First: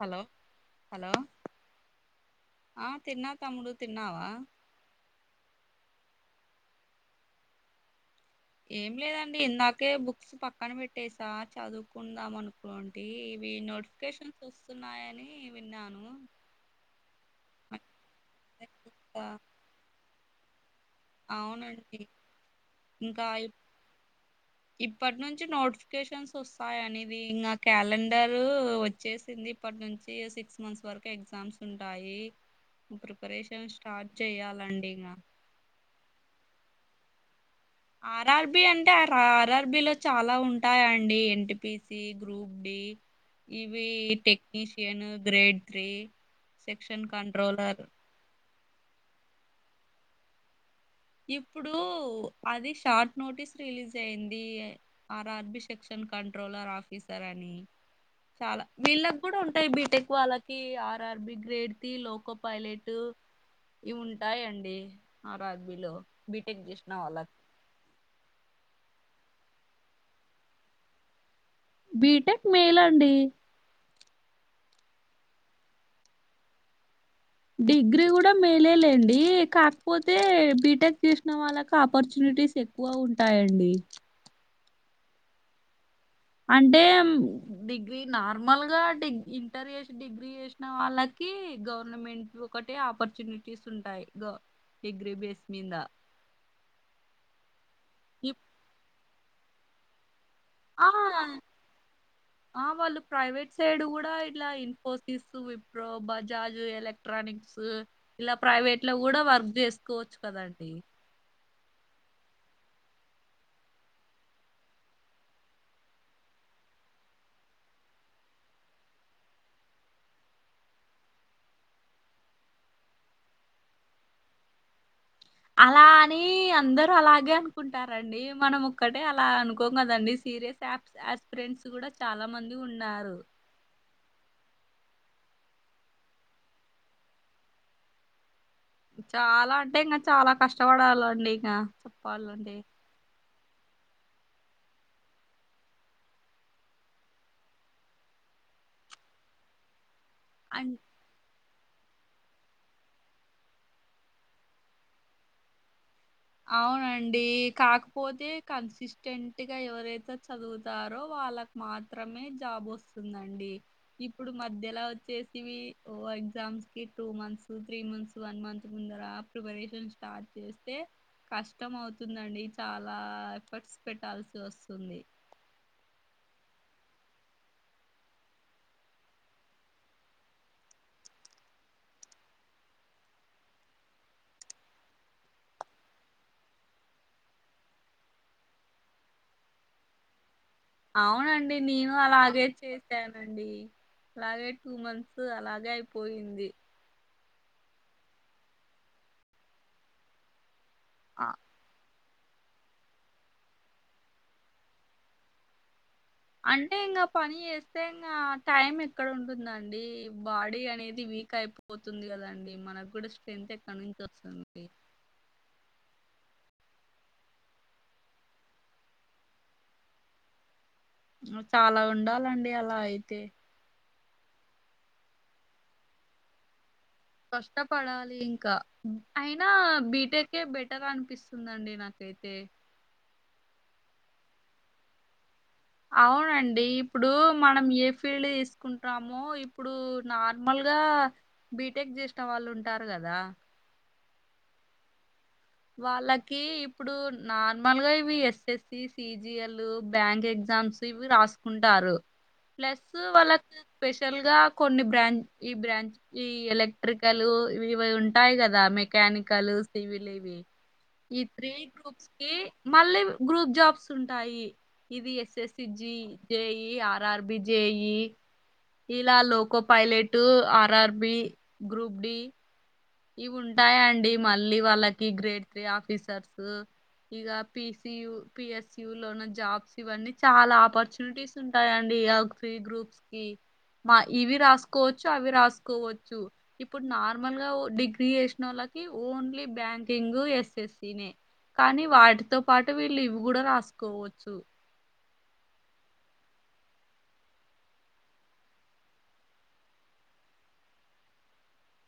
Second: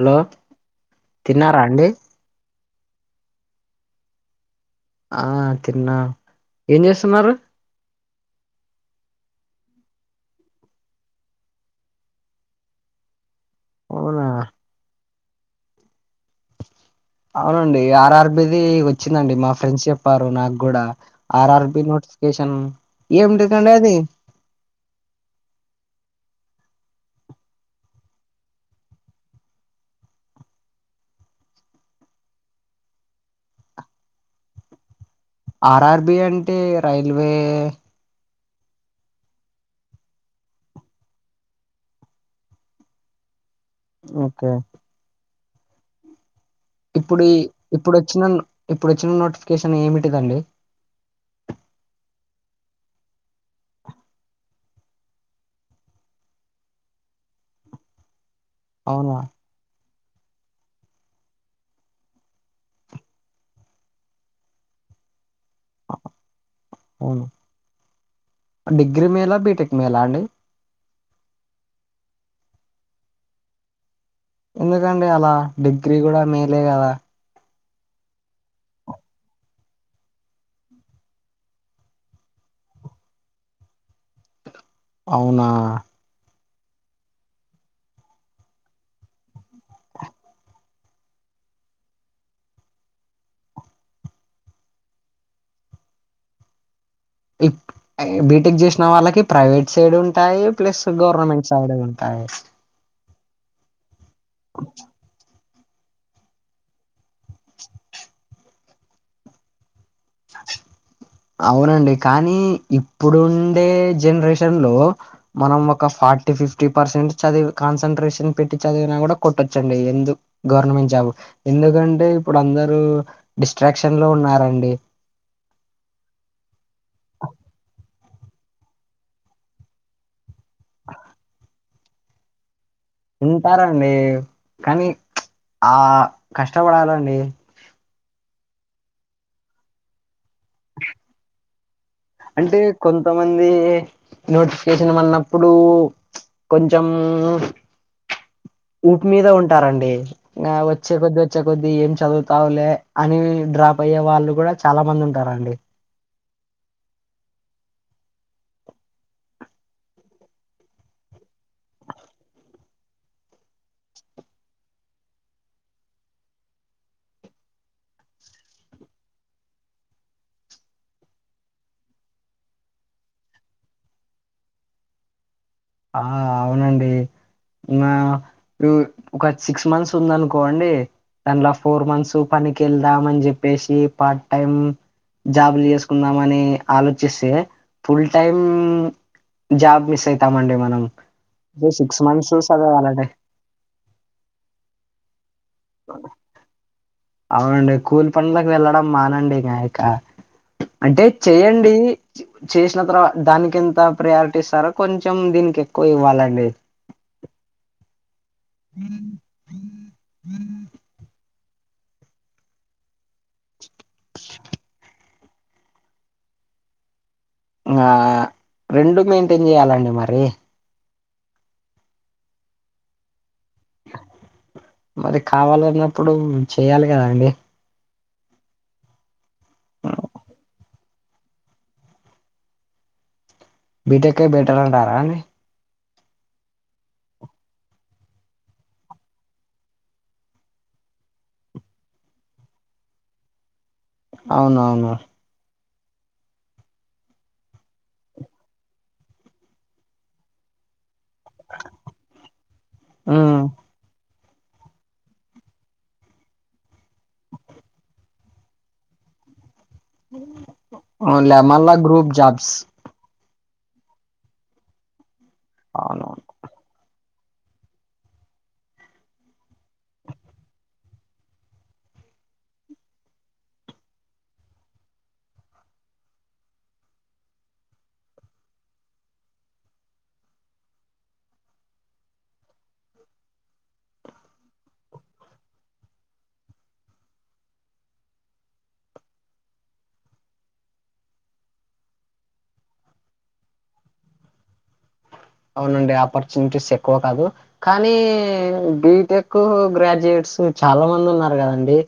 Hello hello తిన్నారా అండి ఆ తిన్నాం తమ్ముడు తిన్నావా ఆ తిన్న ఏం చేస్తున్నారు ఏం లేదండి ఇందాకే బుక్స్ పక్కన పెట్టసా చదువుకుందాం అను వంటి ఇవి అవునా నోటిఫికేషన్స్ వస్తున్నాయని విన్నాను అవునండి ఆర్ఆర్బి ది అయితే వచ్చిందండి ఇంకా- మా ఫ్రెండ్స్ చెప్పారు నాకు కూడా ఆర్ఆర్బి అవునండి నోటిఫికేషన్ ఏమిటి అదండీ అది ఇప్పటినుంచి నోటిఫికేషన్స్ వస్తాయి అనేది ఇంకా క్యాలెండర్ వచ్చేసింది ఇప్పటినుంచి ఏ సిక్స్ మంత్స్ వరకు ఎగ్జామ్స్ ఉంటాయి ప్రిపరేషన్ స్టార్ట్ చెయాలండి ఇకా ఆర్ఆర్బి అంటే రైల్వే ఆర్ఆర్బి అంటే ఆర్ఆర్బి లో చాలా ఉంటాయండి ఎన్టీపిసి గ్రూప్ డి ఇవి okay technician grade three section ఇప్పుడు కంట్రోలర్ ఇప్పుడు వచ్చిన ఇప్పుడు వచ్చిన నోటిఫికేషన్ ఏమిటి దండి ఇప్పుడు అది షార్ట్ నోటీస్ రిలీజ్ అయింది ఆర్ఆర్బి సెక్షన్ కంట్రోలర్ ఆఫీసర్ అని చాలా అవునా వీళ్లకు కూడా ఉంటాయి బీటెక్ వాళ్ళకి RRB grade three loco pilot ఇవు ఉంటాయండి ఆర్ఆర్బీలో బీటెక్ చేస్ అవును డిగ్రీ మేలా బీటెక్ మేలా అండి బీటెక్ మెయిల్ అండి ఎందుకండీ అలా డిగ్రీ కూడా మేలే కదా డిగ్రీ కూడా మేలేలేండి కాకపోతే బీటెక్ చేసిన వాళ్ళకు ఆపర్చునిటీస్ ఎక్ వగా ఉంటాయండి అవునా అంటే డిగ్రీ నార్మల్ గా డిగ ఇంటర్ చేసి డిగ్ గ్రీ చేసిన వాళ్ళకి గవర్నమెంట్ ఒకటే ఆపర్చునిటీస్ ఉంటాయి గ డిగ్రీ బేస్ మీద ఇప్ బీటెక్ చేసిన వాళ్ళకి ప్రైవేట్ సైడ్ ఉంటాయి ప్లస్ ఆ గవర్నమెంట్ సైడ్ ఉంటాయి ఆ వాళ్ళు ప్రైవేట్ సైడ్ కూడా ఇలా ఇన్ఫోసిస్ విప్రో బజాజ్ ఎల ఎలక్ట్రానిక్స్ ఇలా ప్రైవేట్ లో కూడా వర్క్ చేసుకోవచ్చు కదండి అవునండి కానీ ఇప్పుడుండే జనరేషన్ లో మనం ఒక ఫార్టీ ఫిఫ్టీ పర్సెంట్ చది కాన్సన్ట్రేషన్ పెట్టి చదివినా కూడా కొట్టొచ్చండి ఎందు గవర్నమెంట్ జాబు ఎందుకంటే ఇప్పుడు అందరూ డిస్ట్రాక్షన్ లో ఉన్నారండి అలా అని కి అందరు అలాగే అనుకుంటారండి మనం ఒక్కటే అలా అనుకోం కదండి సీరియస్ యాప్స్ కి యాస్ ఫ్రెండ్స్ కూడా చాలా మంది ఉన్నారు ఉంటారండి కానీ ప్చ్ ఆ కష్టపడాలండి చాలా అంటే ఇంకా చాలా కష్టపడాలండి ఇంకా అంటే కొంతమంది నోటిఫికేషన్ అన్నప్పుడు కొంచెం ఊపు మీద ఉంటారండి ఆ అన్ వచ్చే కొద్దీ వచ్చే కొద్దీ ఏం చదువుతాలే అని డ్రాప్ అయ్యే వాళ్ళు కూడా చాలా మంది ఉంటారండి అవునండి కాకపోతే కన్సిస్టెంట్గా ఎవరైతే చదువుతారో వాళ్ళ మాత్రమే జాబ్ వస్తుందండి ఇప్పుడు మధ్యలో వచ్చేసి ఓ ఎగ్జామ్స్ కి two months three months one month ముందర ప్రిపరేషన్ స్టార్ట్ చేస్తే కష్టం అవుతుందండి చాలా ఎఫర్ట్స్ పెట్టాల్సి వస్తుంది ఆ అవునండి మా హ్మ్ ఒక సిక్స్ మంత్స్ ఉందనుకోండి దానిలో ఫోర్ మంత్స్ పనికి వెళ్దామని చెప్పేసి పార్ట్ టైం జాబులు చేసుకుందామని ఆలోచిస్తే ఫుల్ టైమ్ జాబ్ మిస్ అయితా మండి మనం అవునండి నేను సిక్స్ మంత్స్ అలాగే చదవాలండి చేశానం అండి అలాగే టూ మంత్స్ అలాగే అయిపోయింది అవునండి కూలి పన్లకు వెళ్ళడం మానండి ఇకా ఇక అంటే ఆ చెయ్యండి చేసిన తర్వాత దానికి ఎంత ప్రయారిటీ ఇస్తారో కొంచెం దీనికి ఎక్కువ ఇవ్వాలండి అంటే ఇంకా పని చేస్తే ఇంకా టైం ఎక్కడ ఉంటుందండి బాడీ అనేది వీక్ అయిపోతుంది కదండి మనకు కూడా స్ట్రెంత్ ఎక్కడ నుంచి వస్తుందండి ఇగ రెండు మెయింటైన్ చేయాలండి మరి చాలా ఉండాలండి అలా అయితే మరి కావాలన్నప్పుడు చేయాలి కదండి కష్టపడాలి ఇంకా అయినా బీటెకే బెటర్ అనిపిస్తుందండి నాకు అయితే బీటెక్కే బెటరంటారా అని అవునండి ఇప్పుడు మనం ఏ ఫీల్డ్ తీసుకుంటామో ఇప్పుడు నార్మల్గా బీటెక్ చేసిన వాళ్ళు ఉంటారు కదా అవునవును వాళ్ళకి ఇప్పుడు నార్మల్గా ఇవి ఎస్ఎస్సి సిజిఎల్ బ్యాంక్ ఎగ్జామ్స్ ఇవి రాసుకుంటారు ప్లస్ ఉమ్ వాళ్ళకు స్పెషల్ గా కొన్ని బ్రాంచ్ ఈ బ్రాంచ్ ఈ ఎలక్ట్రికల్ ఇవి ఉంటాయి కదా మెకానికల్ సివిల్ ఇవి ఈ అవునులే త్రీ మళ్ళా గ్రూప్స్ గ్రూప్ కి జాబ్స్ మళ్ళీ గ్రూప్ జాబ్స్ ఉంటాయి ఇది ఎస్ఎస్ జి అవునవును జేఈ ఆర్ అర్ అర్బిజేయి ఇలా loco pilot RRB group D ఇవి ఉంటాయాండి మళ్ళీ వాళ్ళకి గ్రేడ్ త్రీ ఆఫీసర్స్ ఇగ పిసి లు పిఎస్సి లోను జాబ్స్ ఇవన్నీ చాలా ఆపర్చునిటీస్ ఉంటాయండి ఫ్రీ గ్రూప్స్ కి మా ఇవి రాసుకోవచ్చు అవి రాసుకోవచ్చు ఇప్పుడు నార్మల్ గా డిగ్రీ చేసినోళ్ళకి ఓన్లీ బ్యాంకింగ్ ఎస్ఎస్సినే కానీ వాటితో పాటు వీళ్ళు ఇవి కూడా రాసుకోవచ్చు అవునండి ఆపర్చునిటీస్ ఎక్కువ కాదు కానీ బిటెక్ గ్రాడ్యుయేట్స్ చాలా మంది ఉన్నారు కదండి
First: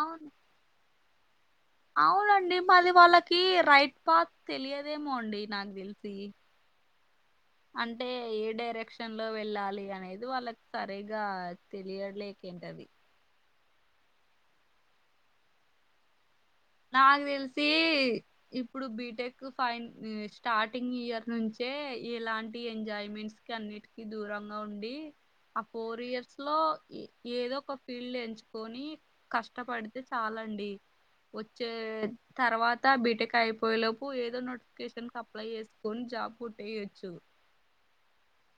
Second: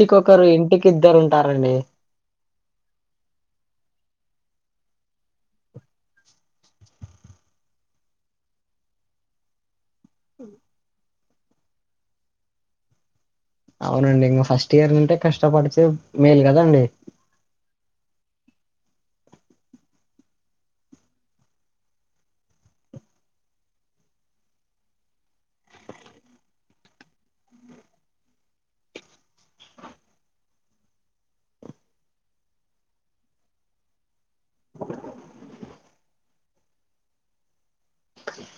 అవును ఇంటికిద్దరు ఉంటారండి అవునండి మరి వాళ్ళకి రైట్ పాత్ తెలియదేమో అండి నాకుతెల్ సి అంటే ఏ డైరెక్షన్ లో వెళ్ళాలి అని లేదు వాళ్ళకి సరిగా తెలియలేకేంటది అవునండి ఇంగ ఫస్ట్ ఇయర్ నుంటే కష్టపడితేే మేల్ కదండి నాకు తెలిసి ఇప్పుడు బీటెక్ ఫైన్ స్టార్టింగ్ ఇయర్ నుంచే ఇలాంటి ఎంజాయ్మెంట్స్ కన్నిటికీ దూరంగా ఉండి ఆ ఫోర్ ఇయర్స్ లో ఏదో ఒక ఫీల్డ్ ఎంచుకొని కష్టపడితే చాలండి వచ్చే తర్వాత బీటెక్ అయిపోయేలోపు ఏదన్నోట్ కేషన్ కప్లై చేసుకొని జాబ్ పుట్టేయొచ్చు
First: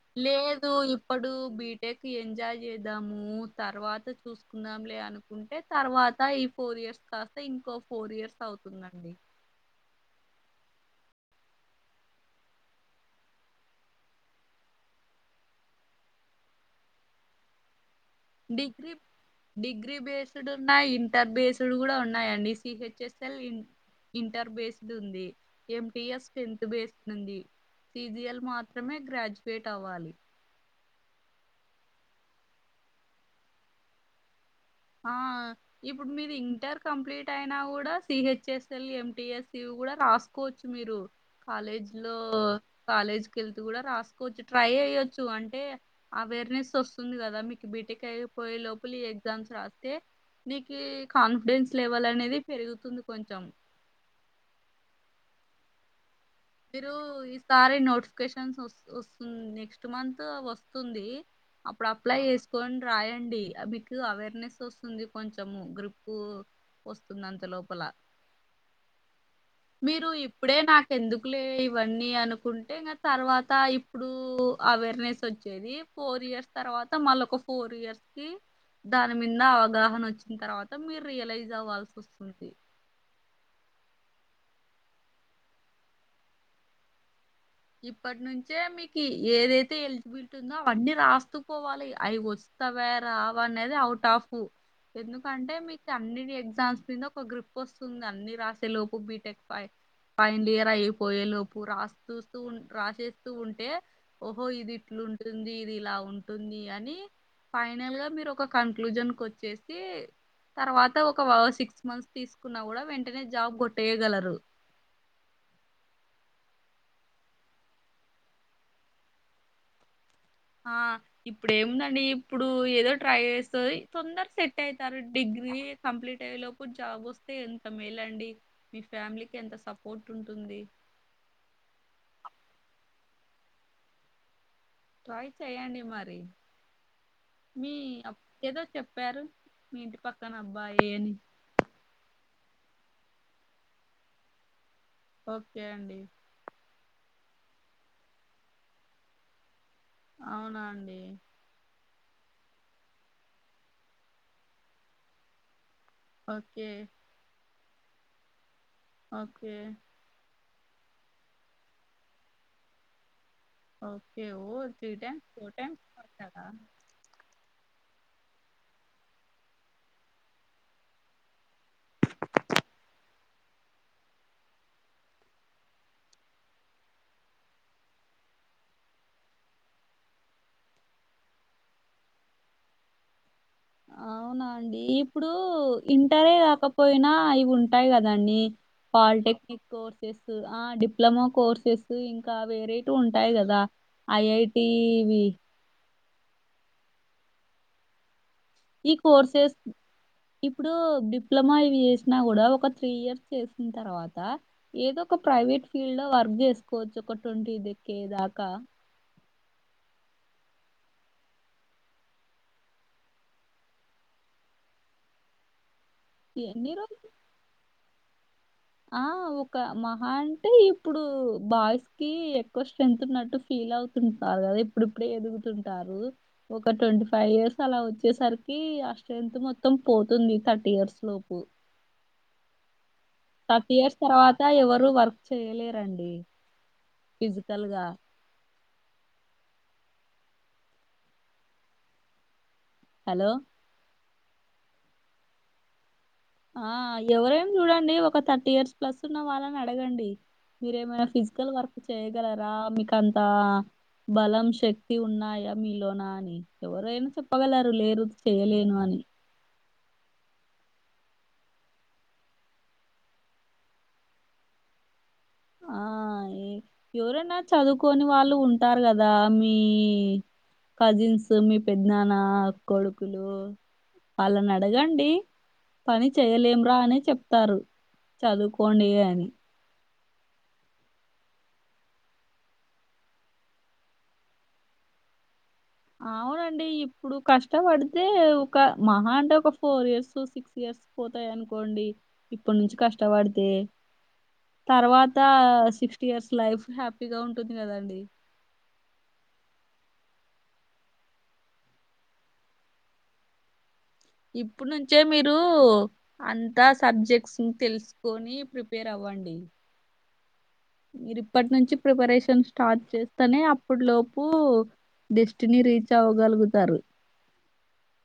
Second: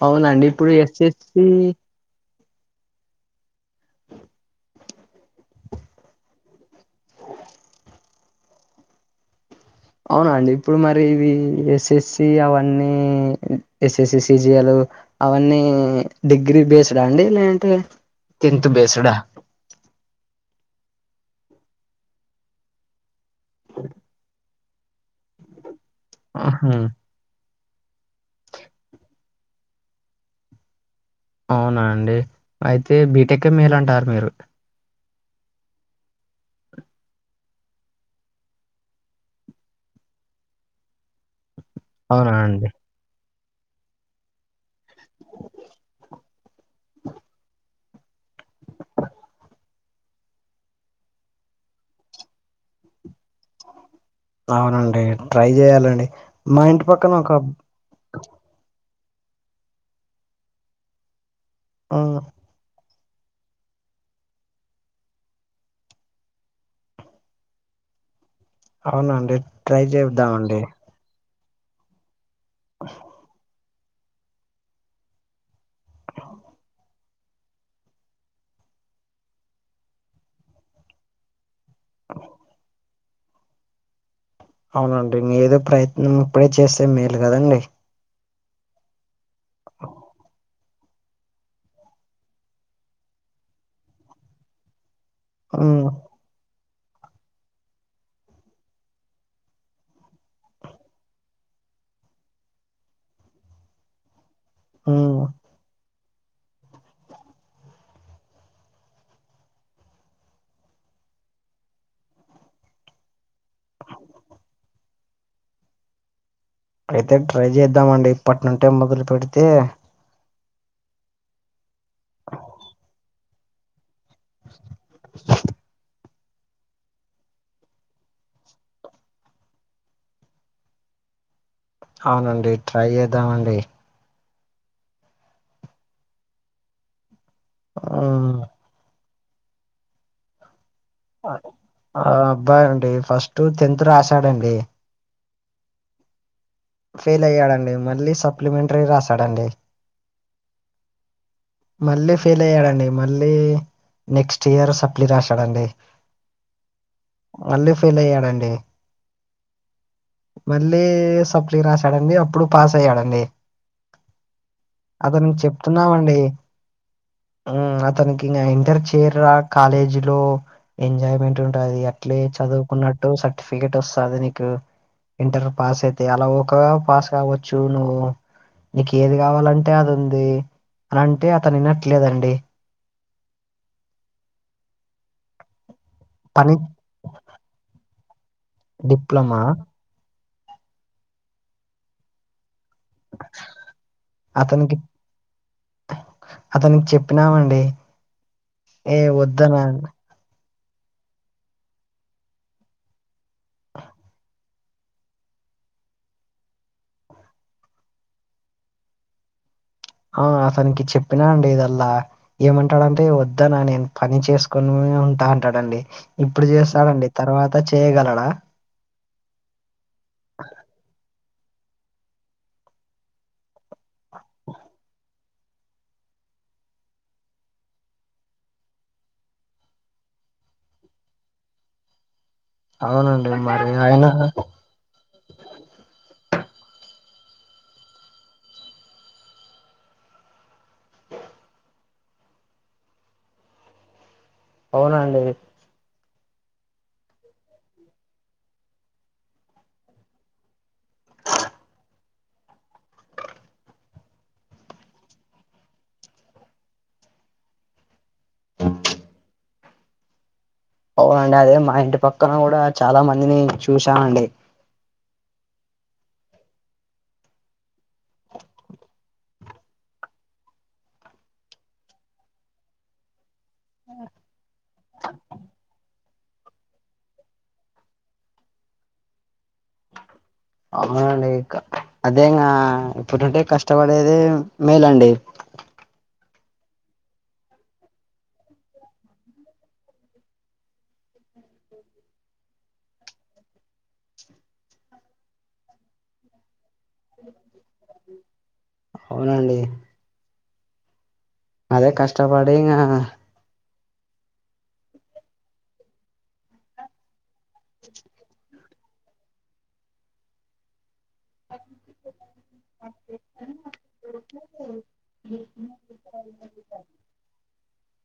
అవునండి లేదు ఇప్పుడు ఇప్పడు ఎస్ఎస్సి బీటెక్ ఎంజాయ్ చేద్దాము తర్వాత చూసుకుందాంలే అనుకుంటే తర్వాత ఇప్ ఫోర్ ఇయర్స్ కాస్త ఇంకో ఫోర్ ఇయర్స్ అవుతుందండి అవున అండి ఇప్పుడు మరి ఇవి ఎస్ఎస్సి అవన్నీ ఎస్ఎస్సి సిజియాలు అవన్నీ డిగ్రీ బేస్డా అండి లేదంటే టెన్త్ డిగ్రీ బేస్డా డిగ్రీ బేస్డ్ ఉన్నాయి ఇంటర్ బేస్డ్ కూడా ఉన్నాయండి సిహెచ్ఎస్ఎల్ ఇంటర్ బేస్డ్ ఉంది ఎంటిఎస్ టెన్త్ ఆహా బేస్డ్ ఉంది సిజిఎల్ మాత్రమే గ్రాడ్యుయేట్ అవ్వాలి అవునా అండి అయితే బీటెక్ మేలు అంటారు మీరు ఆ ఇప్పుడు మీరు ఇంటర్ కంప్లీట్ అయినా కూడా సిహెచ్ఎస్ఎల్ ఎంటిఎస్యు కూడా రాస్ కోచ్చు మీరు కాలేజీ లో అవునా అండి కాలేక్ కేళ్తు కూడా రాసుకోవచ్చు ట్రై అ కియొచ్చు అంటే అవేర్నెస్ వస్తుంది కదా మీకు బీటెక్ అయిపోయే లోపల ఈ ఎగ్జామ్స్ రాస్ తె నీకు ఈ కాన్ఫిడెన్స్ లెవెల్ అనేది పెరుగుతుంది కొంచెం అవునండి ట్రై చేయాలండి మా ఇంటి మీరు పక్కన ఒక ఈసారి నోట్స్ నోటిఫికేషన్ వ వస్ నెక్స్ట్ మంత్ అవి వస్తుంది అప్పుడు ఉమ్, అప్లై చే కొని రాయండి మీకు అవేర్నెస్ వస్తుంది కొంచము గ్రూప్ వస్తుంది అంత లోపల అవునండి ట్రై మీరు ఇప్పుడే చేద్దామండి నాకు ఎందుకు లే ఇవన్నీ అనుకుంటే ఇంగా తర్వాత ఇప్ ఇప్పుడు అవేర్నెస్ వచ్చేది ఫోర్ ఇయర్స్ తర్వాత మళ్ళ ఒక ఫోర్ ఇయర్స్ కి దాని మీద అవగాహన వచ్చిన తర్వాత మీరు రియలైజ్ అవ్వాల్సి వస్తుంది, అవునండి మీదేదో ప్రయత్నం ఇప్పుడే చేస్తే మేలు కదండి ఇప్పటి నుంచే మీకు ఏదైతే ఎజిబిలిటీ అన్నీ రాస్తుపొవాలి అవి వస్తావ రావ అనేది అవుట్ ఆఫ్ ఎందుకు, అంటే ఉమ్, మీకు అన్ని ఎగ్జామ్స్ కింద ఒక గ్రిూప్ వస్తుంది అన్ని రాసే లోపు బీటెక్ ఫైవ్ ఫైనాలిఇయర్ అయిపోయే లోపు రాస్తూ స్తు రాసేస్తూ ఉంటే ఓహో ఇది ఇట్లు ఉమ్, ఉంటుంది, ఇది ఇలా ఉంటుంది అని ఫైనల్ గా మీరు ఒక కన్క్లూజన్ కీ వచ్చేసి తర్వాత ఒక సిక్స్ మంత్స్ తీసుకున్నా కూడా వెంటనే జాబ్ కొట్టేయగలరు, అయితే ట్రై చేద్దాం అండి ఇప్పటి నుంటే మొదలు పెడితే ఆ ఇప్పుడు ఏముందండి ఇప్పుడు ఏదో ట్రై చేస్తాది, తొందర సెట్ అయితారు డిగ్రీ కంప్లీట్ అయ్యే లోప్పు జాబ్ వస్తు తే ఎంత మేలండి మీ ఫ్యామిలీకి ఎంత సపోర్ట్ ఉంటుంది, అవునండి ట్రై చేద్దామండి, ట్రై చెయండి మరి మీ మ్మ్. ఏదో చెప్పారు మీ ఇంటి పక్కన అబ్బాయి అని ఆ అబ్బాయి అండి ఫస్ట్ టెన్త్ రాశాడండి, ఓకే అండి ఫెయిల్ అయ్యాడండి మళ్ళీ సప్లిమెంటరీ రాసాడండి, అవునా అండి మళ్ళీ ఫెయిల్ అయ్యాడండి మళ్ళీ నెక్స్ట్ ఇయర్ సప్లై రాశాడండి ఓకే మళ్ళీ ఫెల్ అయ్యాడండి ఓకే మళ్ళీ సప్లీ రాశాడండి అప్పుడు పాస్ అయ్యాడండి, ఓకే ఓ త్రీ టైమ్స్ అతనికి ఫోర్ టైమ్స్ చెప్తున్నామండి రాశాడా, అతనికి ఇంకా ఇంటర్ చేరాక కాలేజ్ లో ఎంజాయ్మెంట్ ఉంటది అట్లే చదువుకున్నట్టు సర్టిఫికెట్ వస్తాది నీకు ఇంటర్ పాస్ అయితే అలా ఒక పాస్ కావచ్చు నువ్వు నీకు ఏది కావాలంటే అది ఉంది అనింటే అతను వినట్లేదండి, అవునా అండి ఇప్పుడు ఇంటరే పని కాకపోయినా ఇవి ఉంటాయి కదండి డిప్లొమా పాలిటెక్నిక్ కోర్సెస్ ఆ డిప్లొమా కోర్సెస్ ఇంకా ఆ వేరే ఉంటాయి కదా అతనికి ఐఐటీవి అతనికి చెప్పినామండి ఇ ఏ కోర్సెస్ వద్దనా ఇప్పుడు డిప్లొమా ఇవి చేసినా కూడా ఒక త్రీ ఇయర్స్ చేసిన తర్వాత ఏదో ఒక ప్రైవేట్ ఫీల్డ్ లో వర్క్ చేసుకోవచ్చు ఒక ట్వంటీ దక్కే దాకా ఆ అతనికి చెప్పినా అండి ఇదల్లా ఏమంటాడంటే వద్దనా నేను పని చేసుకొనే ఉంటా అంటాడండి ఇప్పుడు ఎన్ని రోజులు చేస్తాడండి తర్వాత చేయగలడా ఆ ఒక మహా అంటే ఇప్పుడు బాయ్స్ కి ఎక్కువ స్ట్రెంత్ ఉన్నట్టు ఫీల్ అవుతుంటారు కదా ఇప్పుడు ఇప్పుడే ఎదుగుతుంటారు ఒక ట్వంటీ ఫైవ్ ఇయర్స్ అలా వచ్చేసరికి ఆ స్ట్రెంత్ మొత్తం పోతుంది థర్టీ ఇయర్స్ లోపు అవునండి మరి థర్టీ ఇయర్స్ ఆయన తర్వాత ఎవరు వర్క్ చేయలేరండి ఫిజికల్గా హలో అవునండి ఆ ఎవరేం చూడండి ఒక థర్టీ ఇయర్స్ ప్లస్ ఉన్న వాళ్ళని అడగండి మీరేమైనా ఫిజికల్ వర్క్ చేయ్యగలరా మీకు అంతా బలం శక్తి ఉన్నాయా మీలోన అని ఎవరైనా చెప్పగలరు లేరు చేయలేను అని అవునండి అదే మా ఇంటి పక్కన కూడా చాలా మందిని చూశానండి ఆ ఎవరన్న చదువుకొని వాళ్ళు ఉంటారు కదా మీ కజిన్స్ మీ పెద్దనాన్న కొడుకులు వాళ్ళని అడగండి పని చేయలేం రా అని చెప్తారు చదువుకోండి అని అవునండి ఇక అదేంగా ఇప్పుడుంటే కష్టపడేది మేలండి అవునండి ఇప్పుడు కష్టపడితే ఒక మహా అంటే ఒక ఫోర్ ఇయర్స్ సిక్స్ ఇయర్స్ పోతాయి అనుకోండి ఇప్పటి నుంచి కష్టపడితే తర్వాత సిక్స్టీ ఇయర్స్ లైఫ్ హ్యాపీగా ఉంటుంది కదండి అవునండి అదే కష్టపడి ఇంకా ఇప్పుడు నుంచే మీరు అంతా సబ్జెక్ట్స్ తెలుసుకొని ప్రిపేర్ అవ్వండి మీరు ఇప్పటి నుంచి ప్రిపరేషన్ స్టార్ట్ చేస్తేనే అప్పటి లోపు డెస్టినీ రీచ్ అవ్వగలుగుతారు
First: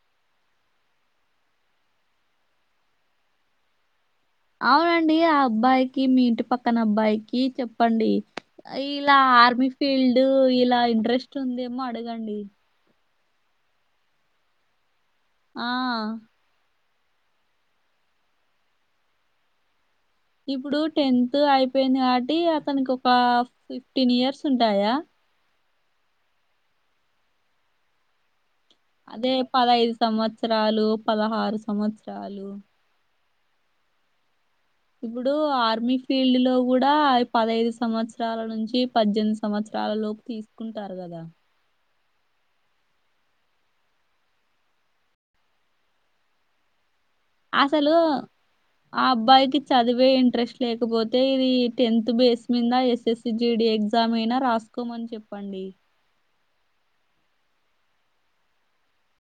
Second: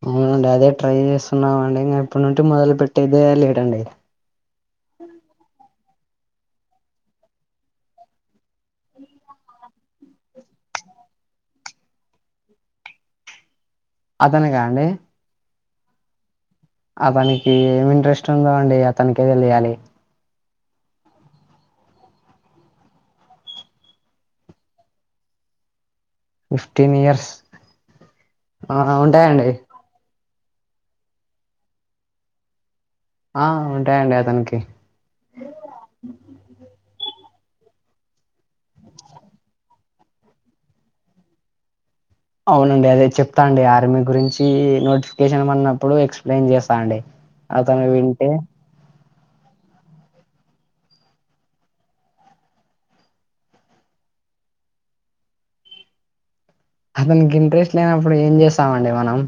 అవునండి అదే ట్రై చేస్తున్నాం అండి ఇంక ఇప్పటి నుండి మొదలు పెట్టేదే లేట్ అండి అవునండి ఆ అబ్బాయికి మీ ఇంటి పక్కన అబ్బాయికి చెప్పండి ఇలా ఆర్మీ ఫీల్డ్ ఇలా ఇంట్రెస్ట్ ఉందేమో అడగండి అతనికా అండి ఆ అతనికి ఏమి ఇంట్రెస్ట్ ఉందో అండి అతనికే తెలియాలి ఇప్పుడు టెన్త్ అయిపోయింది కాబట్టి అతనికి ఒక ఫిఫ్టీన్ ఇయర్స్ ఉంటాయా ఫిఫ్టీన్ ఇయర్స్ ఆ అదే ఉంటాయండి పదైదు సంవత్సరాలు పదహారు సంవత్సరాలు ఆ ఉంటాయండి అతనికి ఇప్పుడు ఆర్మీ ఫీల్డ్ లో కూడా పదైదు సంవత్సరాల నుంచి పద్దెనిమిది సంవత్సరాల లోపు తీసుకుంటారు కదా అవునండి అదే చెప్తా అండి ఆర్మీ గురించి నోటిఫికేషన్ పడినప్పుడు ఎక్స్ప్లెయిన్ చేస్తా అండి అతను అసలు వింటే ఆ అబ్బాయికి చదువే ఇంట్రెస్ట్ లేకపోతే ఇది టెన్త్ బేస్ మీద ఎస్ఎస్ సిజిడి ఎగ్జామ్ అయినా రాసుకోమని చెప్పండి అతనికి ఇంట్రెస్ట్ లేనప్పుడు ఏం చేస్తామండి మనం